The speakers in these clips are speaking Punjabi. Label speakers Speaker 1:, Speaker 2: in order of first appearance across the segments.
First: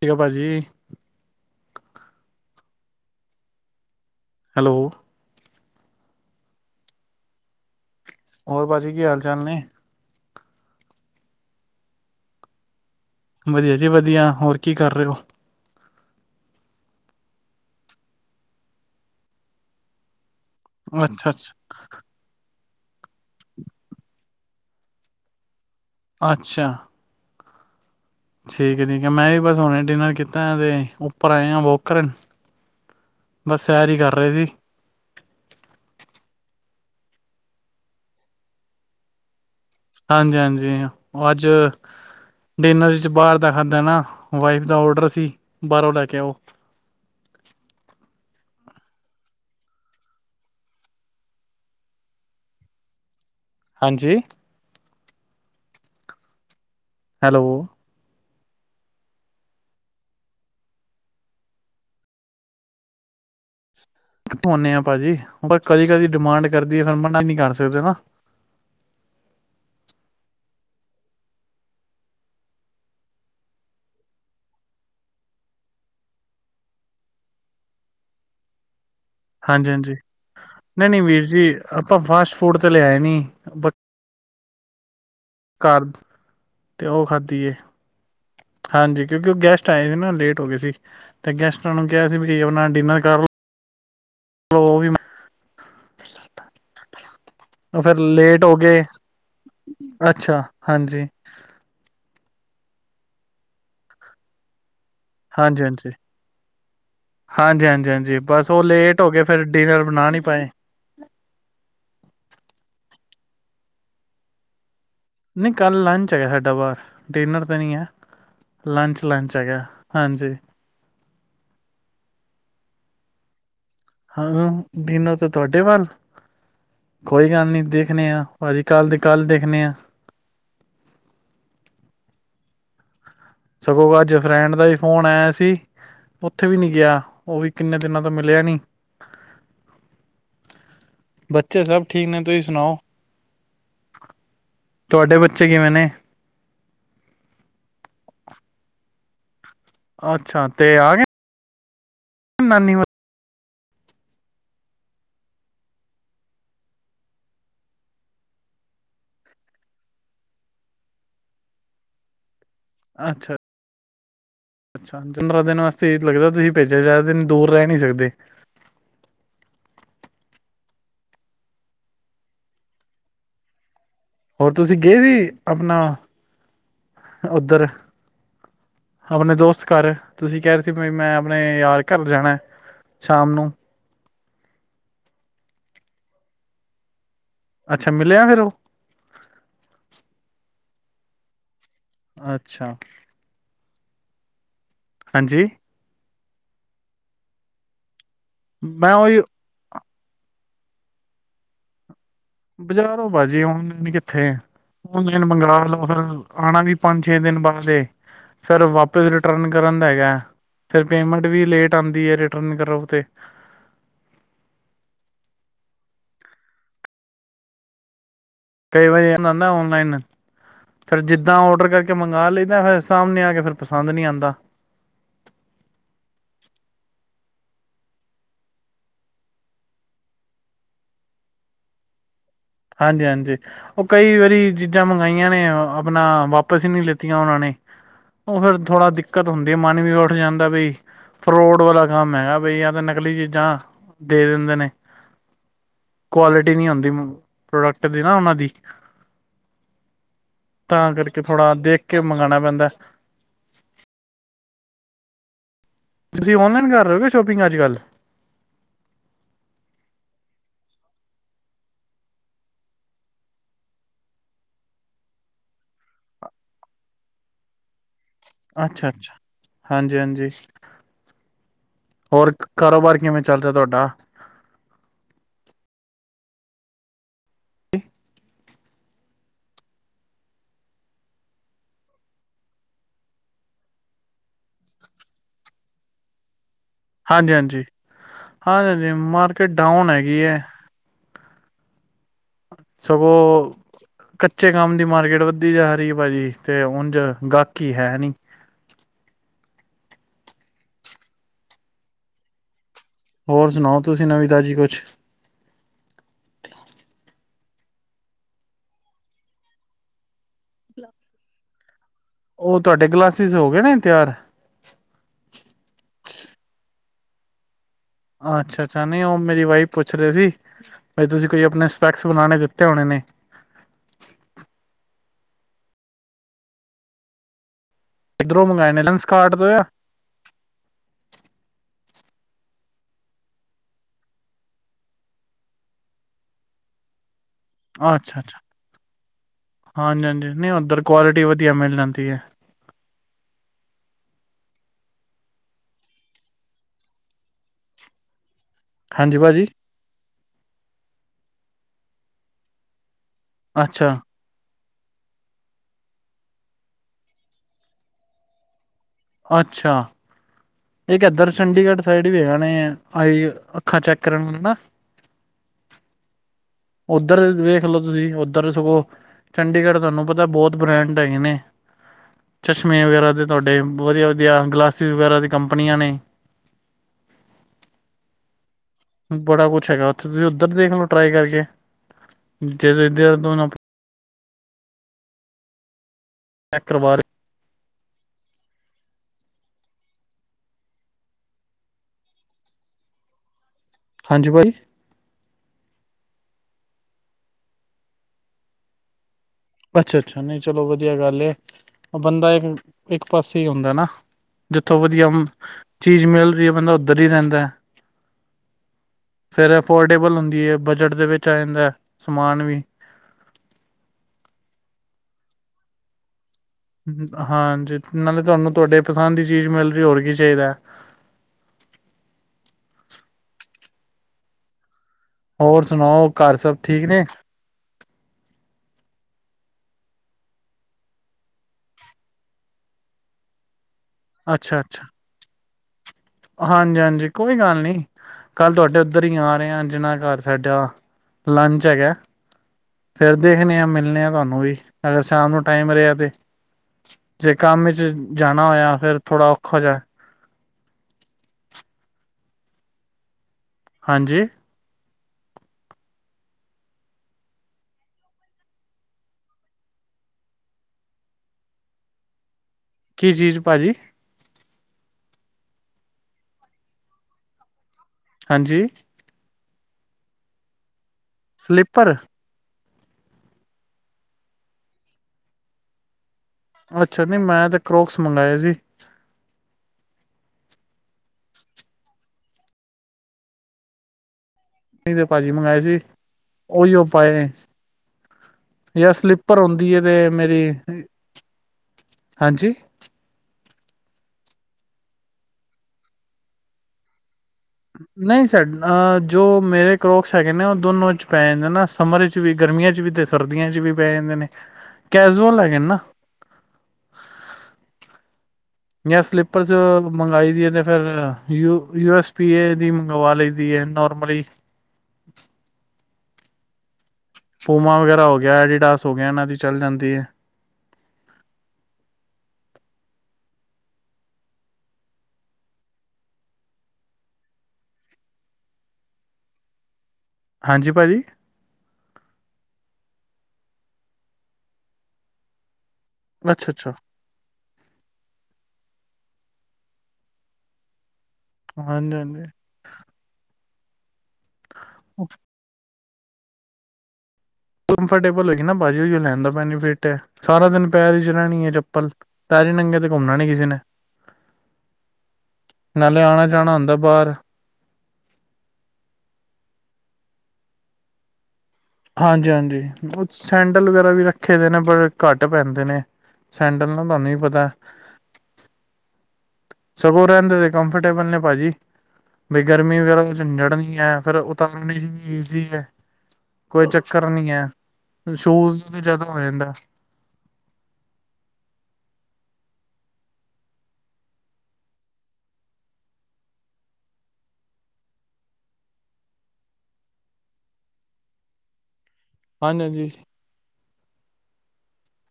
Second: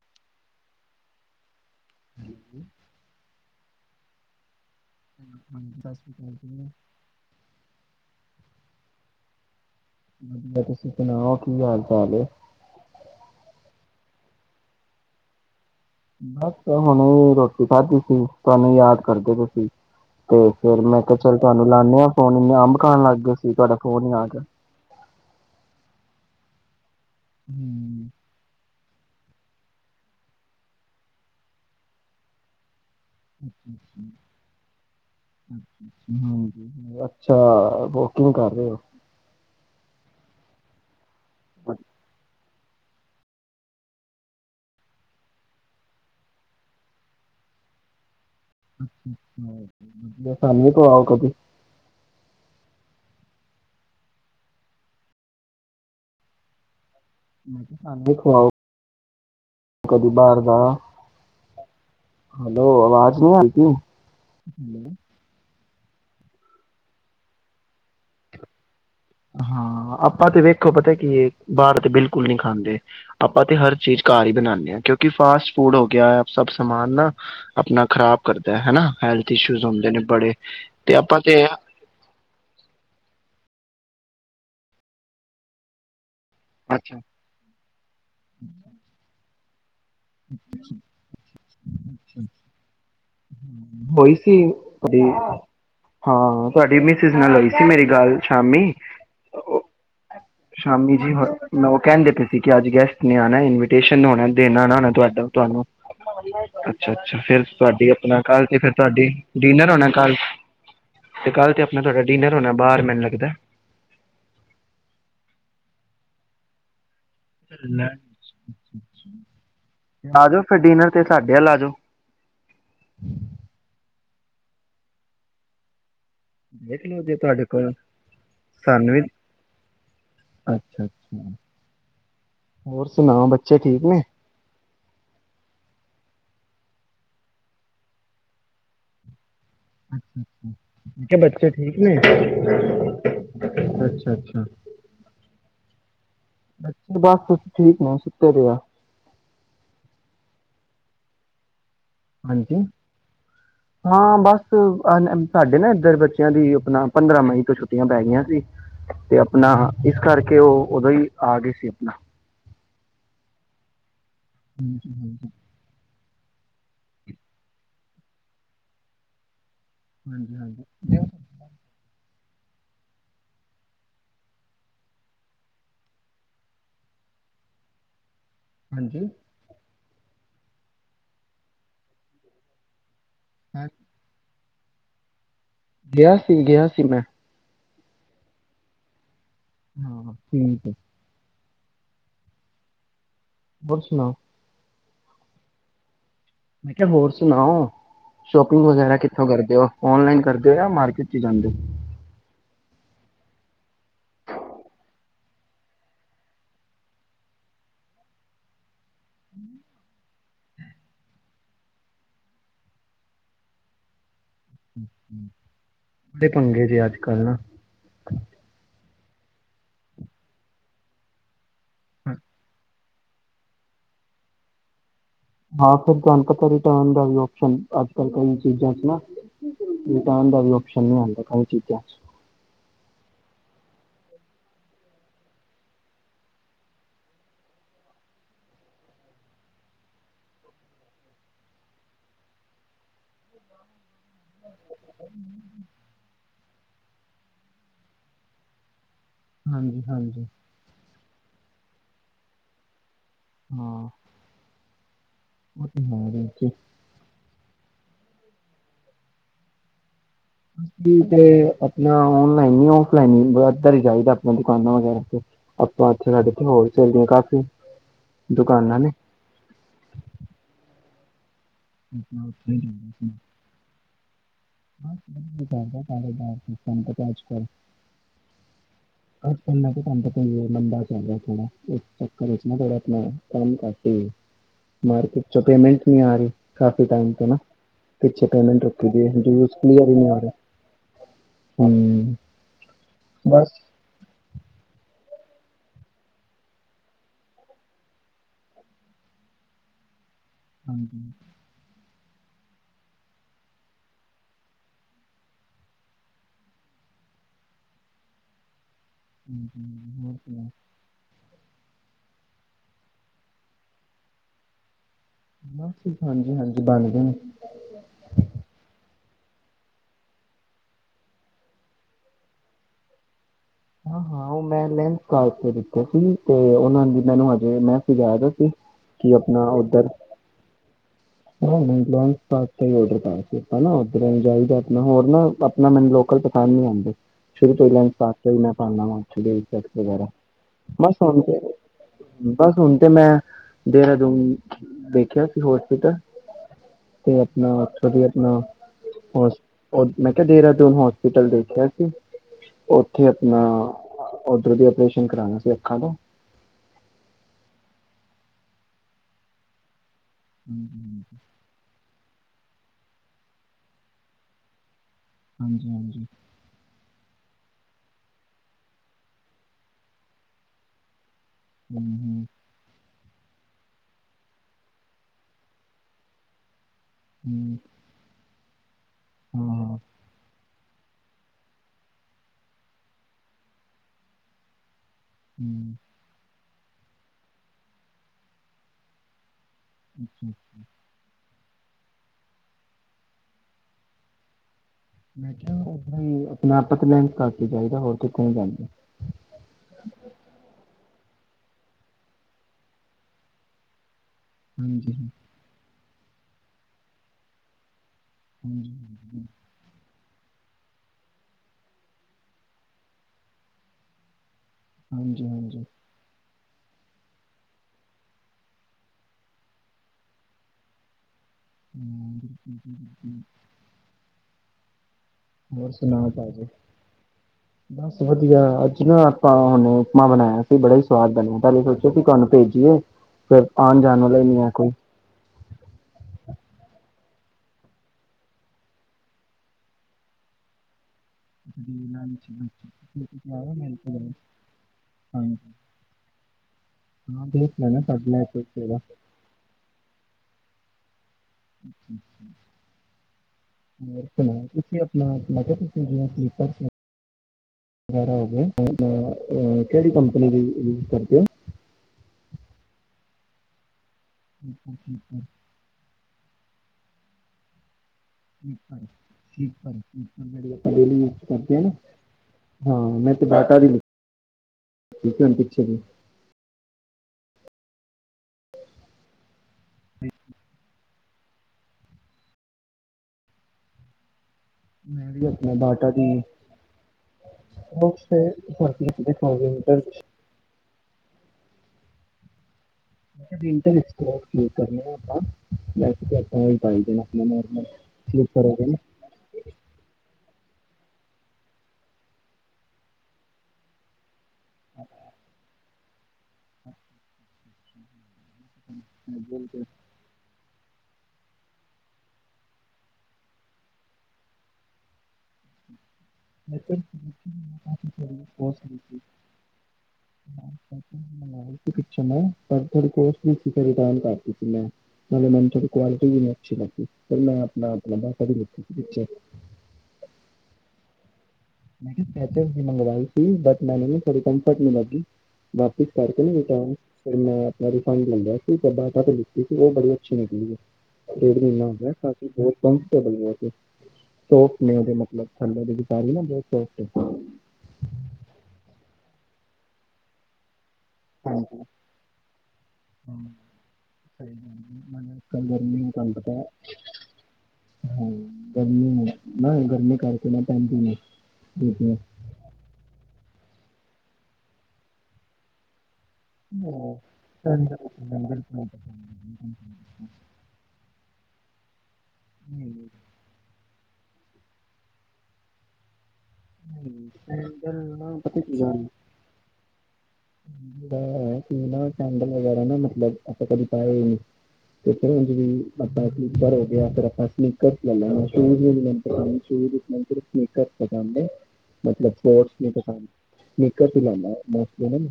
Speaker 1: ਠੀਕ ਏ ਭਾਜੀ।
Speaker 2: ਹਾਂਜੀ
Speaker 1: ਹੈਲੋ।
Speaker 2: ਹਾਂਜੀ ਦਸ ਵੀ [unintelligible]
Speaker 1: ਹੋਰ ਭਾਜੀ ਕੀ ਹਾਲ ਚਾਲ ਨੇ।
Speaker 2: ਤੁਸੀਂ ਸੁਣਾਓ, ਕੀ ਹਾਲ ਚਾਲ ਏ।
Speaker 1: ਵਧੀਆ ਜੀ ਵਧੀਆ ਹੋਰ ਕੀ ਕਰ ਰਹੇ ਹੋ?
Speaker 2: ਬਸ ਹੁਣੇ ਰੋਟੀ ਖਾਧੀ ਸੀ, ਤੁਹਾਨੂੰ ਯਾਦ ਕਰਦੇ ਪਏ ਸੀਂ। ਤੇ ਫੇਰ ਮੈਂ ਕਿਹਾ
Speaker 1: ਅੱਛਾ
Speaker 2: ਚੱਲ
Speaker 1: ਅੱਛਾ
Speaker 2: ਤੁਹਾਨੂੰ ਲਾਣੇ ਆ ਫੋਨ, ਇੰਨੇ ਅੰਬ ਖਾਣ ਲੱਗ ਗਏ ਸੀ, ਤੁਹਾਡਾ ਫੋਨ ਈ ਆ ਗਿਆ।
Speaker 1: ਅੱਛਾ।
Speaker 2: ਹੂੰ।
Speaker 1: ਠੀਕ ਹੈ ਠੀਕ ਹੈ, ਮੈਂ ਵੀ ਬਸ ਹੁਣੇ ਡਿਨਰ ਕੀਤਾ ਤੇ ਉੱਪਰ ਆਏ ਹ ਵੋਕ ਕਰਨ। ਬਸ ਸੈਰ ਹੀ ਕਰ ਰਹੇ ਸੀ।
Speaker 2: ਹੂੰ, ਅੱਛਾ, ਵੋਕਿੰਗ ਕਰ ਰਹੇ ਹੋ?
Speaker 1: ਹਾਂਜੀ ਹਾਂਜੀ। ਉਹ ਅੱਜ ਡਿਨਰ ਵਿੱਚ ਬਾਹਰ ਦਾ ਖਾਧਾ ਨਾ, ਵਾਈਫ ਦਾ ਓਡਰ ਸੀ ਬਾਹਰੋਂ ਲੈ ਕੇ ਆਓ।
Speaker 2: ਫਿਰ ਸਾਨ ਵੀ ਖੁਆਓ ਕਦੀਂ।
Speaker 1: ਹਾਂਜੀ। ਹੈਲੋ
Speaker 2: ਸਾਨ ਵੀ ਖੁਵਾਓ ਕਦੀ ਬਾਹਰ ਦਾ। ਹੈਲੋ, ਆਵਾਜ਼ ਨਹੀਂ ਆਂਦੀ।
Speaker 1: ਖੁਆਨੇ ਆ ਭਾਜੀ ਕਦੀ ਕਦੀ ਡਿਮਾਂਡ ਕਰਦੀ। ਫਿਰ ਮਨਾ ਨੀ ਕਰ ਸਕਦੇ ਨਾ।
Speaker 2: ਹਾਂ, ਆਪਾਂ ਤੇ ਵੇਖੋ ਪਤਾ ਕੀ ਏ ਬਾਹਰ ਤਾਂ ਬਿਲਕੁਲ ਨਹੀਂ ਖਾਂਦੇ, ਆਪਾਂ ਤੇ ਹਰ ਚੀਜ਼ ਘਰ ਹੀ ਬਣਾਂਦੇ ਹਾਂ, ਕਿਉਂਕਿ ਫਾਸਟ ਫੂਡ ਹੋ ਗਿਆ, ਸਭ ਸਮਾਨ ਨਾ ਆਪਣਾ ਖ਼ਰਾਬ ਕਰਦਾ ਹੈਨਾ।
Speaker 1: ਹਾਂਜੀ ਹਾਂਜੀ, ਨਹੀਂ ਨਹੀਂ
Speaker 2: ਆਪਾਂ
Speaker 1: ਵੀਰ
Speaker 2: ਤੇ
Speaker 1: ਜੀ ਆਪਾਂ ਫਾਸਟ ਫੂਡ ਤੇ ਲਿਆਏ ਨੀ ਪਰ ਘਰ ਤੇ
Speaker 2: ਅੱਛਾ
Speaker 1: ਉਹ ਖਾਧੀ ਹੈ, ਹਾਂਜੀ ਕਿਉਂਕਿ ਉਹ ਗੈਸਟ ਆਏ ਨੇ ਨਾ ਲੇਟ ਹੋ ਗਏ ਸੀ, ਤੇ ਗੈਸਟਾਂ ਨੂੰ ਕਿਹਾ ਸੀ ਵੀ ਆਪਣਾ ਡਿਨਰ ਕਰ ਲੋ
Speaker 2: ਹੋਈ ਹੂੰ ਤੁਹਾਡੀ ਹਾਂ ਤੁਹਾਡੀ ਮਿ ਨਾਲ ਹੋਈ ਸੀ ਮੇਰੀ
Speaker 1: ਫਿਰ
Speaker 2: ਗੱਲ
Speaker 1: ਲੇਟ ਹੋ
Speaker 2: ਸ਼ਾਮੀ
Speaker 1: ਗਏ ਅੱਛਾ
Speaker 2: ਸ਼ਾਮੀ
Speaker 1: ਹਾਂਜੀ
Speaker 2: ਜੀ ਹੋਰ ਉਹ ਕਹਿੰਦੇ ਪੇ ਇਹ ਕਿ ਅੱਜ ਗੈਸਟ ਨੇ ਆਣਾ ਇਨਵੀਟੇਸ਼ਨ ਹੋਣਾ ਦੇਣ ਆਣਾ ਹੋਣਾ ਤੁਹਾਡਾ ਤੁਹਾਨੂੰ
Speaker 1: ਹਾਂਜੀ ਹਾਂਜੀ
Speaker 2: ਅੱਛਾ-ਅੱਛਾ ਫਿਰ
Speaker 1: ਹਾਂਜੀ
Speaker 2: ਤੁਹਾਡੀ
Speaker 1: ਹਾਂਜੀ ਹਾਂਜੀ
Speaker 2: ਆਪਣਾ ਕੱਲ
Speaker 1: ਬਸ
Speaker 2: ਤੇ
Speaker 1: ਉਹ
Speaker 2: ਫਿਰ
Speaker 1: ਲੇਟ
Speaker 2: ਤੁਹਾਡੀ
Speaker 1: ਹੋ ਗਏ ਫਿਰ
Speaker 2: ਡੀਨਰ
Speaker 1: ਡਿਨਰ
Speaker 2: ਹੋਣਾ
Speaker 1: ਬਣਾ
Speaker 2: ਕੱਲ
Speaker 1: ਨਹੀਂ ਪਾਏ
Speaker 2: ਤੇ ਕੱਲ ਤੇ ਆਪਣਾ ਡਿਨਰ ਹੋਣਾ ਬਾਹਰ ਮੈਨੂੰ ਲੱਗਦਾ।
Speaker 1: ਨਹੀਂ ਕੱਲ ਲੰਚ ਹੈਗਾ ਸਾਡਾ ਬਾਹਰ ਡਿਨਰ ਤਾਂ ਨਹੀਂ ਹੈ ਲੰਚ ਲੰਚ ਹੈਗਾ ਹਾਂਜੀ
Speaker 2: ਆਜੋ ਫਿਰ ਡਿਨਰ ਤੇ ਸਾਡੇ ਅੱਲ ਆ ਜਾੳ।
Speaker 1: ਹਾਂ-ਹਾਂ ਡਿਨਰ ਤਾਂ ਤੁਹਾਡੇ ਵੱਲ
Speaker 2: ਦੇਖ ਲਓ ਜੇ
Speaker 1: ਕੋਈ
Speaker 2: ਤੁਹਾਡੇ
Speaker 1: ਗੱਲ ਨੀ
Speaker 2: ਕੋਲ
Speaker 1: ਦੇਖਣੇ ਆ ਭਾਜੀ ਕੱਲ੍ਹ
Speaker 2: ਸਾਨੂੰ
Speaker 1: ਦੇ
Speaker 2: ਵੀ
Speaker 1: ਕੱਲ੍ਹ ਦੇਖਣੇ ਆ
Speaker 2: ਮੂਰਤ
Speaker 1: ਸਗੋਂ ਅੱਜ ਫਰੈਂਡ ਦਾ ਵੀ ਫੋਨ ਆਇਆ ਸੀ। ਉੱਥੇ ਵੀ ਨੀ ਗਿਆ। ਉਹ ਵੀ ਕਿੰਨੇ ਦਿਨਾਂ ਤੋਂ ਮਿਲਿਆ ਨੀ।
Speaker 2: ਠ ਬੱਚੇ ਠੀਕ ਨੇ ਅੱਛਾ-ਅੱਛਾ,
Speaker 1: ਤੁਹਾਡੇ ਬੱਚੇ ਕਿਵੇਂ ਨੇ
Speaker 2: ਬਸ ਠੀਕ ਨੇ ਸੁੱਤੇ ਦੇ ਆ।
Speaker 1: ਅੱਛਾ ਤੇ ਆ ਗਏ।
Speaker 2: ਹਾਂਜੀ।
Speaker 1: ਨਾਨੀ
Speaker 2: ਹਾਂ ਬਸ ਸਾਡੇ ਨਾ ਇੱਧਰ ਬੱਚਿਆਂ ਦੀ ਆਪਣਾ ਪੰਦਰਾਂ ਮਈ ਤੋਂ ਛੁੱਟੀਆਂ ਪੈ ਗਈਆਂ ਸੀ ਤੇ ਆਪਣਾ ਇਸ ਕਰਕੇ ਉਹ ਉਦੋਂ ਹੀ ਆ ਗਏ ਸੀ। ਆਪਣਾ
Speaker 1: ਅੱਛਾ।
Speaker 2: ਹਾਂਜੀ
Speaker 1: ਅੱਛਾ
Speaker 2: ਹਾਂਜੀ
Speaker 1: ਪੰਦਰਾਂ ਦਿਨ ਵਾਸਤੇ ਲੱਗਦਾ, ਤੁਸੀਂ ਭੇਜਿਆ ਜਾਦਾ ਦਿਨ ਦੂਰ ਰਹਿ ਨੀ ਸਕਦੇ। ਦੇ
Speaker 2: ਹਾਂਜੀ- ਹਾਂਜੀ।
Speaker 1: ਹੋਰ ਤੁਸੀਂ ਗਏ ਸੀ। ਆਪਣਾ ਉੱਧਰ
Speaker 2: ਹਾਂਜੀ
Speaker 1: ਅਪਣੇ ਦੋਸਤ ਘਰ ਤੁਸੀਂ ਕਹਿ ਰਹੇ ਸੀ ਬਈ ਮੈਂ ਆਪਣੇ ਯਾਰ ਘਰ ਜਾਣਾ। ਸ਼ਾਮ ਨੂੰ
Speaker 2: ਹਾਂਜੀ। ਗਿਆ ਸੀ। ਗਿਆ ਸੀ। ਮੈਂ
Speaker 1: ਅੱਛਾ, ਮਿਲਿਆ ਫਿਰ ਉਹ
Speaker 2: ਹਾਂ ਠੀਕ ਹੈ
Speaker 1: ਅੱਛਾ
Speaker 2: ਹੋਰ ਸੁਣਾਓ।
Speaker 1: ਹਾਂਜੀ।
Speaker 2: ਮੈਂ ਕਿਹਾ ਹੋਰ ਸੁਣਾਓ। ਸ਼ੋਪਿੰਗ
Speaker 1: ਮੈਂ
Speaker 2: ਵਗੈਰਾ
Speaker 1: ਉਹੀ
Speaker 2: ਕਿੱਥੋਂ ਕਰਦੇ ਹੋ? ਔਨਲਾਈਨ ਕਰਦੇ ਆ, ਮਾਰਕੀਟ ਚ ਜਾਂਦੇ
Speaker 1: ਬਜ਼ਾਰੋ ਭਾਜੀ ਹੁਣ ਉਮੀਦ ਕਿੱਥੇ ਓਨਲਾਇਨ ਮਗਾਲੋ ਫਿਰ ਆਨਾ ਨੀ ਪੰਜ ਛੇ ਦਿਨ ਬਾਦ ਏ ਫੇਰ ਵਾਪਸ ਫੇਰ ਰਿਟਰਨ ਕਰਨ ਦਾ ਹੈਗਾ ਫ ਪੇਮੈਂਟ ਵੀ ਲੇਟ ਆਉਂਦੀ ਆ ਰਿਟਰਨ ਕਰੋ ਤੇ
Speaker 2: ਬੜੇ ਪੰਗੇ ਜੇ ਅੱਜਕੱਲ ਨਾ
Speaker 1: ਕਈ ਵਾਰੀ ਆਨਾ ਔਨਲਾਈਨ ਫ ਜਿੱਦਾਂ ਔਡਰ ਕਰਕੇ ਮੰਗਵਾ ਲਈ ਦਾ ਫਿਰ ਸਾਹਮਣੇ ਆ ਕੇ ਫਿਰ ਪਸੰਦ ਨਹੀਂੀ ਆਉਂਦਾ
Speaker 2: ਹਾਂ ਫਿਰ ਤੁਹਾਨੂੰ ਪਤਾ ਰੀਟਰਨ ਦਾ ਵੀ ਆਪਸ਼ਨ ਅੱਜ ਕਲ ਕਇ ਚੀਜ਼ਾਂ ਚ ਨਾ ਰਿਟਰਨ ਦਾ ਵੀ ਆਪਸ਼ਨ ਆਉਂਦਾ ਕਈ ਚੀਜ਼ਾਂ
Speaker 1: ਹਾਂਜੀ ਹਾਂਜੀ ਉਹ ਕਈ ਵਾਰੀ ਚੀਜ਼ਾਂ ਮੰਗਾਈਆਂ ਨੇ ਆਪਣਾ ਵਾਪਿਸ ਹੀ ਨਹੀਂ ਲੈਤੀਆਂ ਉਹਨਾਂ ਨੇ ਉਹ ਫੇਿਰ ਥੋੜ੍ਹਾ ਦਿੱਕਤ ਹੁੰਦੀ ਹੈ ਮਨ ਵੀ ਉੱਠ ਜਾਂਦਾ ਬਈ ਫਰੋਡ ਵਾਲਾ ਕੰਮ ਹੈਗਾ ਬ ਜਾਂ ਤੇ ਨਕਲੀ ਚੀਜ਼ਾਂ ਦੇ ਦਿੰਦੇ ਨੇ ਕੁਆਲਿਟੀ ਨਹੀਂ ਆਉਂਦੀ ਹੁਣ ਪ੍ਰੋਡਕਟ ਦੀ ਨਾ ਉਹਨਾਂ ਦੀ
Speaker 2: ਹਾਂਜੀ ਹਾਂਜੀ
Speaker 1: ਤਾਂ ਕਰਕੇ ਥੋੜਾ ਦੇਖ ਕੇ ਮੰਗਵਾਉਣਾ ਪੈਂਦਾ ਏ
Speaker 2: ਹਾਂ ਉਹ ਤੇ ਹੈ ਵੀਰ
Speaker 1: ਤੁਸੀਂ
Speaker 2: ਜੀ
Speaker 1: ਔਨਲਾਈਨ ਕਰ ਰਹੇ ਹੋਗੇ ਸ਼ੋਪ ਅੱਜ ਕੱਲ
Speaker 2: ਆਪਣਾ ਓਨ ਲਾਈਨ ਹੀ ਆਫ ਲਾਈਨ ਹੀ ਬਰਾਬਰ ਹੀ ਹੈਗਾ ਆਪ ਦੁਕਾਨਾਂ ਵਗੈਰਾ ਤੇ ਆਪਾਂ ਇਥੇ ਸਾਡੇ ਇਥੇ ਹੋਲਸੇਲ ਦੀ ਕਾਫੀ ਦੁਕਾਨਾਂ
Speaker 1: ਅੱਛਾ
Speaker 2: ਨੇ
Speaker 1: ਅੱਛਾ ਹਾਂਜੀ ਹਾਂਜੀ
Speaker 2: ਆਪਣਾ
Speaker 1: ਹੋਰ
Speaker 2: ਉੱਥੇ
Speaker 1: ਕਾਰੋਬਾਰ ਕਿਵੇਂ ਚੱਲ ਰਿਹਾ ਤੁਹਾਡਾ?
Speaker 2: ਦਾ ਜਾ ਆਜ ਕੱਲ ਅਜ ਕਲ ਬੰਦ ਪਏ ਹੋਏ ਨੇ, ਮਦਾ ਚਲ ਰਿਹਾ ਥੋੜਾ, ਇਸ ਚੱਕ ਕਰ ਵਿੱਚ ਨਾ ਥੋੜਾ ਆਪਣਾ ਕੰਮ ਘਟ ਹੈ ਨਾਲ ਪਿੱਛੋ ਪੇਮੈਂਟ ਨੀ ਆ ਰਹੀ ਕਾਫੀ ਟਾਈਮ ਤੋਂ
Speaker 1: ਹਾਂਜੀ
Speaker 2: ਨਾ
Speaker 1: ਹਾਂਜੀ
Speaker 2: ਪਿੱਛੇ ਪੇਮੈਂਟ ਰੁਕੀ
Speaker 1: ਹਾਂਜੀ
Speaker 2: ਦੀ, ਡਉ
Speaker 1: ਮਾਰਕੀਟ
Speaker 2: ਕਲੀਅਰ
Speaker 1: ਡਾਊਨ
Speaker 2: ਹੀ ਨਹੀਂ ਆ
Speaker 1: ਹੈਗੀ
Speaker 2: ਰਿਹਾ ਹਮ
Speaker 1: ਸਗੋ ਕੱਚੇ ਕੰਮ ਦੀ ਮਾਰਕੀਟ ਵੱਧਦੀ ਜਾ ਰਹੀ ਭਾਜੀ ਤੇ ਉਝ ਗਾਹਕੀ ਹੈ ਨੀ
Speaker 2: ਹਾਂਜੀ
Speaker 1: ਹੋਰ ਸੁਣਾਓ ਤੁਸੀਂ ਨਵੀ ਤਜ਼ੀ ਕੁਛ
Speaker 2: ਹਮ ਹਮ ਹੋ ਤੇ ਹੈ
Speaker 1: ਗਲਾਸਇਜ਼ ਉਹ ਤੁਹਾਡੇ ਗਲਾਸਿਸ ਹੋ ਗਏ ਨੇ ਤਿਆਰ
Speaker 2: ਹਾਂਜੀ ਹਾਂਜੀ ਬਣ ਗਏ ਨੇ
Speaker 1: ਅੱਛਾ ਅੱਛਾ ਨਹੀਂ ਉਹ ਮੇਰੀ ਵਾਈਫ ਪੁੱਛ ਰਹੇ ਸੀ ਬ ਤੁਸੀਂ ਕੋਈ ਆਪਣੇ ਸਪੈਕਸ ਬਣਾਣੇ ਦਿੱਤੇ ਹੋਣੇ ਨੇ
Speaker 2: ਹਾਂ ਹਾਂ ਉਹ ਮੈਂ ਲੇਂਸ ਕਾਰਟ ਨੂੰ ਦਿੱਤੇ ਸੀ ਤੇ ਉਹਨਾਂ ਦੀ ਮੈਨੂੰ ਹਜੇ ਮੈਂ ਲਿਆ
Speaker 1: ਕਿੱਧਰੋਂ
Speaker 2: ਦਿੱਤੇ
Speaker 1: ਮੰਗਵਾਏ ਨੇ ਲੈਂਸ ਕਾਰਟ
Speaker 2: ਆਪਣਾ
Speaker 1: ਤੋਂ ਆ
Speaker 2: ਉੱਧਰ ਨਹੀਂ ਲੈਂਸ ਕਾਰਟ ਆਰਕਡਰ ਪਾਇਆ ਸੀ ਉਧਰ ਜਾਈਦਾ ਹੋਰ ਨਾ ਆਪਣਾ ਮੈਨੂੰ ਲੋਕਲ ਪਸੰਦ ਨਹੀਂ ਆਉਂਦੇ। ਸ਼ੁਰੂ ਤੋਂ ਲੈਂਸ ਕਾਰਟ
Speaker 1: ਅੱਛਾ ਅੱਛਾ
Speaker 2: ਮੈ ਪਾਨਾ ਵਾ ਐਕਚਲ਼ੀ ਸਪੈਕਸ
Speaker 1: ਹਾਂਜੀ
Speaker 2: ਵਗੈਰਾ,
Speaker 1: ਹਾਂਜੀ ਨਹੀਂ ਉੱਧਰ
Speaker 2: ਬਸ ਹੁਣ
Speaker 1: ਕੁਆਲਿਟੀ ਵਧੀਆ ਮਿਲ ਜਾਂਦੀ ਹੈ
Speaker 2: ਬਸ ਹੁਣ ਤੇ ਮੈਂ ਦੇਰਾ ਦੂੰਨ ਦੇਖਿਆ ਸੀ ਹੋਰਸਪਿਟਲ ਤੇ ਆਪਣਾ ਤਬੀਅਤ
Speaker 1: ਹਾਂਜੀ
Speaker 2: ਹੋ
Speaker 1: ਭਾਜੀ
Speaker 2: ਉਹ ਮੈਂ ਦੇਹਰਾਦੂਨ ਹੋਸਪਿਟਲ ਦੇਖਿਆ ਸੀ। ਔ ਥੇ ਆਪਣਾ
Speaker 1: ਅੱਛਾ
Speaker 2: ਉਧਰ ਦੇ ਓਪਰੇਸ਼ਨ ਕਰਾਣਾ ਸੀ ਅੱਖਾਂ ਦਾ।
Speaker 1: ਅੱਛਾ। ਇੱਕ ਏਧਰ ਚੰਡੀਗੜ੍ਹ ਸਾਈਡ ਵੀ ਹੈ ਨੇ, ਆਈ ਅੱਖਾਂ ਚੈੱਕ ਕਰਨ ਵਾਲਾ ਨਾ।
Speaker 2: ਹਾਂਜੀ-ਹਾਂਜੀ।
Speaker 1: ਓਧਰ ਵੇਖ ਲੋ ਤੁਸੀਂ, ਓਧਰ ਸਗੋਂ ਚੰਡੀਗੜ੍ਹ ਤੁਹਾਨੂੰ ਪਤਾ ਬਹੁਤ ਬ੍ਰੈਂਡ ਹੈਗੇ ਨੇ।
Speaker 2: ਹੂੰ-ਹੂੰ।
Speaker 1: ਤੇ ਤੁਹਾਡੇ ਵਧੀਆ-ਵਧੀਆ ਗਲਾਸਿਸ ਵਗੈਰਾ ਦੀ ਕੰਪਨੀਆਂ ਨੇ।
Speaker 2: ਹੂੰ।
Speaker 1: ਬੜਾ
Speaker 2: ਹਾਂ
Speaker 1: ਕੁੱਛ
Speaker 2: ਹਾਂ
Speaker 1: ਹੈਗਾ ਉੱਥੇ ਤੁਸੀ ਉੱਧਰ ਦੇਖਲੋ ਟਰਾਈ ਕਰਕੇ, ਜਦੋਂ ਇਧਰ [unintelligible]
Speaker 2: ਹੂੰ।
Speaker 1: ਏ ਕਰਵਾ ਰੇ
Speaker 2: ਅੱਛਾ-ਅੱਛਾ।
Speaker 1: ਹਾਂਜੀ ਬਾਈ?
Speaker 2: ਮੈਂ ਕਿਹਾ ਆਪਣੇ ਆਪਾਂ ਤੇ ਲੇੰਸ ਕਾਰਟ ਤੇ ਜਾਈਦਾ, ਹੋਰ ਤੇ ਕੋਈ ਗੱਲ ਨੀ।
Speaker 1: ਅੱਛਾ ਅੱਛਾ ਨਹੀਂ ਚਲੋ ਵਧੀਆ ਗੱਲ ਏ, ਬੰਦਾ ਇੱਕ-ਇੱਕ ਪਾਸੇ ਹੀ ਹੁੰਦਾ ਨਾ। ਜਿੱਥੋਂ
Speaker 2: ਹਾਂਜੀ
Speaker 1: ਵਧੀਆ ਚੀਜ਼ ਮਿਲ ਰਹੀ ਐ, ਬੰਦਾ ਉੱਧਰ ਹੀ ਰੇਂਦਾ ਏ।
Speaker 2: ਹਾਂਜੀ, ਹੂੰ-ਹੂੰ।
Speaker 1: ਡੇ ਵਲ ਹੁੰਦੀ ਐ, ਬਜਟ ਦੇ ਵਿਚ ਆ ਜਾਂਦਾ ਏ, ਸਮਾਨ ਵੀ।
Speaker 2: ਹਾਂਜੀ-ਹਾਂਜੀ।
Speaker 1: ਹਾਂ ਜੀ, ਨਾਲੇ ਤੁਹਾਨੂੰ ਤੁਹਾਡੇ ਪਸੰਦ ਦੀ ਚੀਜ਼ ਮਿਲ ਰਹੀ ਹੋਰ ਕੀ ਚਾਹੀਦਾ ਏ?
Speaker 2: ਹਮ ਹੁੰ-ਹੁੰ-ਹੁੰ-ਹੁੰ। ਹੋਰ ਸੁਣਾ
Speaker 1: ਸੁਣਾਓ
Speaker 2: ਘਰ ਸਬ,
Speaker 1: ਸਭ ਠੀਕ ਨੇ?
Speaker 2: ਬਸ ਵਧੀਆ, ਅੱਜ ਜਿਵੇਂ ਆਪਾਂ ਹੁਣ ਉਪਮਾ ਬਣਾਇਆ ਸੀ, ਬੜਾ ਹੀ ਸਵਾਦ ਬਣਿਆ, ਪਹਿਲੇ ਸੋਚਿਆ ਸੀ ਤੁਹਾਨੂੰ ਭੇਜੀਏ, ਫਿਰ ਆਉਣ ਜਾਣ ਵਾਲਾ ਨੀ ਹੈ ਕੋਈ।
Speaker 1: ਹਾਂਜੀ-ਹਾਂਜੀ ਕੋਈ ਗੱਲ ਨੀ, ਕੱਲ ਤੁਹਾਡੇ ਉੱਧਰ ਹੀ ਆ ਰਹੇ ਆ, ਜਿਨ੍ਹਾਂ ਘਰ ਸਾਡਾ ਲੰਚ
Speaker 2: ਜੀ,
Speaker 1: ਹੈਗਾ,
Speaker 2: ਲਾਲਚ ਹੀ ਲਾਲਚ। ਤੁਸੀਂ
Speaker 1: ਫੇਰ
Speaker 2: ਤੁਸੀਂ ਆਓ
Speaker 1: ਦੇਖਦੇ ਹਾਂ
Speaker 2: ਮੇਰੇ
Speaker 1: ਮਿਲਣੇ ਹਾਂ
Speaker 2: ਕੋਲ।
Speaker 1: ਤੁਹਾਨੂੰ ਵੀ, ਅਗਰ ਸ਼ਾਮ
Speaker 2: ਹਾਂਜੀ
Speaker 1: ਨੂੰ ਟਾਈਮ ਰਿਹਾ ਤੇ,
Speaker 2: ਹਾਂ
Speaker 1: ਜੇ
Speaker 2: ਦੇਖ
Speaker 1: ਕੰਮ ਵਿੱਚ
Speaker 2: ਲੈਣਾ ਕੱਢ ਲੈ ਕੋਈ
Speaker 1: ਜਾਣਾ ਹੋਇਆ
Speaker 2: ਤੇਰਾ
Speaker 1: ਫਿਰ ਥੋੜ੍ਹਾ ਔਖਾ ਜਿਹਾ
Speaker 2: ਅੱਛਾ-ਅੱਛਾ। ਹੋਰ
Speaker 1: ਹਾਂਜੀ
Speaker 2: ਸੁਣਾ? ਤੁਸੀਂ ਅਪ ਮੈ ਕਿਆ ਤੁਸੀ ਜਿਵੇੰ ਸਲੀਪਰ ਵਗੈਰਾ ਹੋ ਗਏ, ਏ ਅਹ ਕਿਹੜੀ ਕੰਪਨੀ ਦੇ ਯੂਜ ਕਰਦੇ ਹੋ?
Speaker 1: ਕੀ ਚੀਜ਼ ਭਾਜੀ?
Speaker 2: ਠੀਕ ਹੈ-ਠੀਕ ਹੈ।
Speaker 1: ਹਾਂਜੀ
Speaker 2: ਠੀਕ ਏ। ਠੀਕ ਹੈ, ਜੇੜ੍ਹੇ ਆਪਾਂ ਡੇਲੀ ਯੂਜ ਕਰਦੇ ਆ ਨਾ
Speaker 1: ਸਲੀਪਰ
Speaker 2: ਹਾਂ ਮੈਂ ਤੇ ਬਾਟਾ ਦੀ ਲੀਤੀ ਹੁਣ ਪਿੱਛੇ ਜੀ [inaudible]
Speaker 1: ਅੱਛਾ ਨੀ ਮੈਂ ਤੇ ਕਰੋਕਸ ਮੰਗਵਾਏ ਸੀ
Speaker 2: [unintelligible]
Speaker 1: ਨਹੀਂ ਤੇ
Speaker 2: ਮੈਂ ਵੀ
Speaker 1: ਭਾਜੀ
Speaker 2: ਆਪਣਾ
Speaker 1: ਮੰਗਵਾਏ ਸੀ
Speaker 2: ਬਾਟਾ ਦੀ
Speaker 1: ਉਹੀ ਉਹ ਪਾਏ
Speaker 2: ਬੁੱਕਸ ਤੇ
Speaker 1: ਯ
Speaker 2: ਸਰਟੀਫਿਕੇਟ ਦੇ
Speaker 1: ਸਲੀਪਰ
Speaker 2: ਫੋਰ
Speaker 1: ਹੁੰਦੀ ਹੈ
Speaker 2: ਵਿੰਟਰ
Speaker 1: ਤੇ ਮੇਰੀ ਹਾਂਜੀ
Speaker 2: [unintelligible]
Speaker 1: ਨਹੀਂ
Speaker 2: ਸਲੀਪ
Speaker 1: ਸਰ
Speaker 2: ਕਰੋਗੇ ਨਾ
Speaker 1: ਅਹ ਜੋ ਮੇਰੇ ਕਰੋਕਸ ਹੈਗੇ ਨੇ ਉਹ ਦੋਨੋ ' ਪੈ ਜਾਂਦੇ ਨਾ ਸਮਰ ਚ ਵੀ ਗਰਮੀਆਂ ' ਵੀ ਅਤੇ ਸਰਦੀਆਂ ' ਵੀ ਪੈ ਜਾਂਦੇ ਨੇ ਕੈਜੂਅਲ ਹੈਗੇ ਨਾ
Speaker 2: [inaudible]
Speaker 1: ਜਾਂ ਸਲੀਪਰ ਚ ਮੰਗਵਾਾਈ ਦੀ ਇਹੇ ਫਿਰ U U S P A ਦੀ ਮੰਗਵਾ ਲਈ ਦੀ ਹੈ ਨੋਰਮਲੀ
Speaker 2: [unintelligible]
Speaker 1: ਫੂਮਾ ਵਗੈਰਾ ਹੋ
Speaker 2: ਸਾਰੀ
Speaker 1: ਗਿਆ
Speaker 2: ਕੋਰਸ ਲਈ
Speaker 1: ਐਡੀਡਾਸ ਹੋ
Speaker 2: ਸੀ
Speaker 1: ਗਿਆ ਇਹਨਾਂ ਦੀ ਚੱਲ ਜਾਂਦੀ ਹੈ
Speaker 2: [unintelligible]
Speaker 1: ਹਾਂਜੀ ਭਾਜੀ
Speaker 2: ਮੈਂ ਤੇ ਮੰਗਵਾਈ ਸੀ ਬਟ ਮੈਨ ਥੋੜੀ ਕੰਫਰਟ ਨਹੀਂ ਲੱਗੀ ਵਾਪਿਸ ਕਰਕੇ
Speaker 1: ਅੱਛਾ ਅੱਛਾ
Speaker 2: ਰਿਟਰ ਫਿਰ ਮੈਂ ਆਪਣਾ ਰਿਫੰਡ ਲੈਂਦਾ ਠੀਕ ਹੈ ਬਾਕੀ ਲਿਖਤੀ ਸੀ ਉਹ ਬੜੀ ਅੱਛੀ ਨਿਕਲੀ ਡੇਢ ਮਹੀਨਾ ਹੁੰ ਗਿਆ
Speaker 1: ਹਾਂਜੀ
Speaker 2: ਤਾਂ
Speaker 1: ਹਾਂਜੀ
Speaker 2: ਕਾਫੀ ਦੇਰ [unintelligible] ਤੋਫ ਨੇ ਉਹਦੇ ਮਤਲਬ ਠੰਡ ਦੇ ਵਿੱਚ ਸਾਰੇ ਨਾ ਬਹੁਤ ਅੱਛਾ
Speaker 1: ਕੰਫਰਟੇਬਲ ਹੈਗੀ ਨਾ ਬਾਜੀ ਲੈਣ ਦਾ ਬੈਨੀਫਿਟ ਹੈ ਸਾਰਾ ਦਿਨ ਪੈਰੀ ਚ ਰਹਿਣੀ ਹੈ
Speaker 2: ਹਾਂਜੀ
Speaker 1: ਚੱਪਲ ਪੈਰੀ ਨੰਗੇ ਤੇ ਘੁੰਮਣਾ ਨੀ
Speaker 2: ਹਾਂ
Speaker 1: ਕਿਸੇ ਨੇ
Speaker 2: ਸਹੀ ਗੱਲ ਹੈ ਕੱਲ ਗਰਮੀ ਨੂੰ
Speaker 1: ਨਾਲੇ
Speaker 2: ਤੁਹਾਨੂੰ
Speaker 1: ਆਉਣਾ
Speaker 2: ਪਤਾ ਹੈ
Speaker 1: ਜਾਣਾ ਹੁੰਦਾ ਬਾਹਰ
Speaker 2: ਹਾਂ ਗਰਮੀ ਨਾ ਗਰਮੀ ਕਰਕੇ ਨਾੈਂ ਟਮਦੀ
Speaker 1: ਹਾਂਜੀ ਹਾਂਜੀ ਸੈਂਡਲ ਵਗੈਰਾ ਵੀ ਰੱਖੇ ਦੇ ਨੇ ਪਰ ਘੱਟ ਪੈਂਦੇ ਨੇ ਸੈਂਡਲ ਨਾ ਤੁਹਾਨੂੰ ਵੀ ਪਤਾ
Speaker 2: [inaudible]
Speaker 1: ਸਗੋਂ ਰਹਿੰਦੇ ਤੇ ਕੰਫਰਟੇਬਲ ਨੇ ਭਾਜੀ। ਬਈ ਗਰਮੀ ਵਗੈਰਾ ਨੜਨੀ ਹੈ ਫਿਰ ਉਤਾਰਨੀ ਚ ਵੀ ਈਜ਼ੀ ਹੈ ਕੋਈ ਚੱਕਰ ਨੀ ਹੈ
Speaker 2: ਸੈਂਡਲ ਨਾ ਪਤਾ ਹੈ
Speaker 1: ਸ਼ੂਜ
Speaker 2: ਕਿ
Speaker 1: ਤੇ ਜ਼ਿਆਦਾ ਹੋ ਜਾਂਦਾ
Speaker 2: ਹੈ ਸੈਂਡਲ ਵੈਗੇਰਾ ਨਾ ਬ ਕਦੀ ਪਾਏ ਫ ਬ ਬਰ ਹੋ ਗਿਆ ਸਨੀਕਰ ਲ ਸ਼ੂ ਸ਼ੂ ਸਨੀਕਰਦੇ [unintelligible] ਮਤਲਬ ਸੋਰਟਸ ਨੂੰ
Speaker 1: ਹਾਂਜੀ-ਹਾਂਜੀ।
Speaker 2: ਪਸੰਦ ਨਿਕਤ ਜਾਂਦਾ ਮੋਅ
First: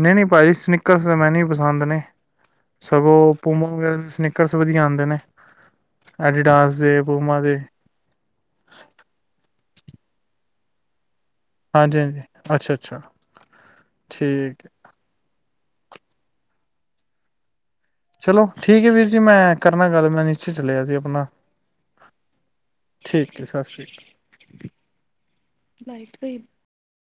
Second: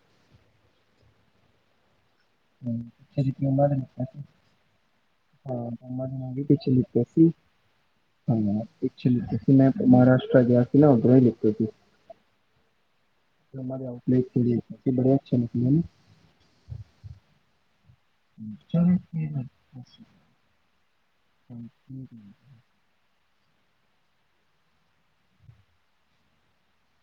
Speaker 1: ਨਈਂ, ਨਈਂ ਭਾਜੀ ਸਨੀਕਰਸ ਮੈਂ ਨਹੀਂ ਪਸੰਦ ਨੇ
Speaker 2: ਹਾਂ, ਅਸੀਂ
Speaker 1: ਸਗੋਂ ਪੂਮਾ
Speaker 2: ਪੂਅਮਾਂ ਦੇ
Speaker 1: ਵਗੈਰਾ
Speaker 2: ਲਿਤੇ ਸੀ।
Speaker 1: ਸਨੀਕਰਸ ਵਧੀਆ ਆਂਦੇ ਨੇ
Speaker 2: ਹਾਂ, ਪੂਅਮਾਂ ਦੇ ਮੈਂ ਵੀ ਪਿੱਛੇ
Speaker 1: ਐਡੀਡਾਸ ਦੇ
Speaker 2: ਲਿੱਤੇ ਸੀ,
Speaker 1: ਪੂਮਾ ਦੇ।
Speaker 2: ਹਾਂ ਪਿੱਛੇ ਲਿੱਤੇ ਸੀ, ਮੈਂ ਮਹਾਰਾਸ਼ਟਟਰ ਗਿਆ। ਨਾ ਉਤਰੈਗੀ
Speaker 1: ਹਾਂਜੀ-ਹਾਂਜੀ ਅੱਛਾ-ਅੱਛਾ
Speaker 2: [unintelligible]
Speaker 1: ਠੀਕ ਹੈ।
Speaker 2: ਬੜੇ ਅੱਛੇ ਨੇ। [unintelligible]
Speaker 1: ਚਲੋ ਠੀਕ ਐ ਵੀਰ ਜੀ, ਮੈਂ ਕਰਨਾ ਗੱਲ ਮੈਂ ਨੀਚੇ ਚੱਲਿਆ ਸੀ। ਆਪਣਾ
Speaker 2: [inaudible]
Speaker 1: ਕਿ ਸਤਿ ਸ਼੍ਰੀ ਅ [inaudible]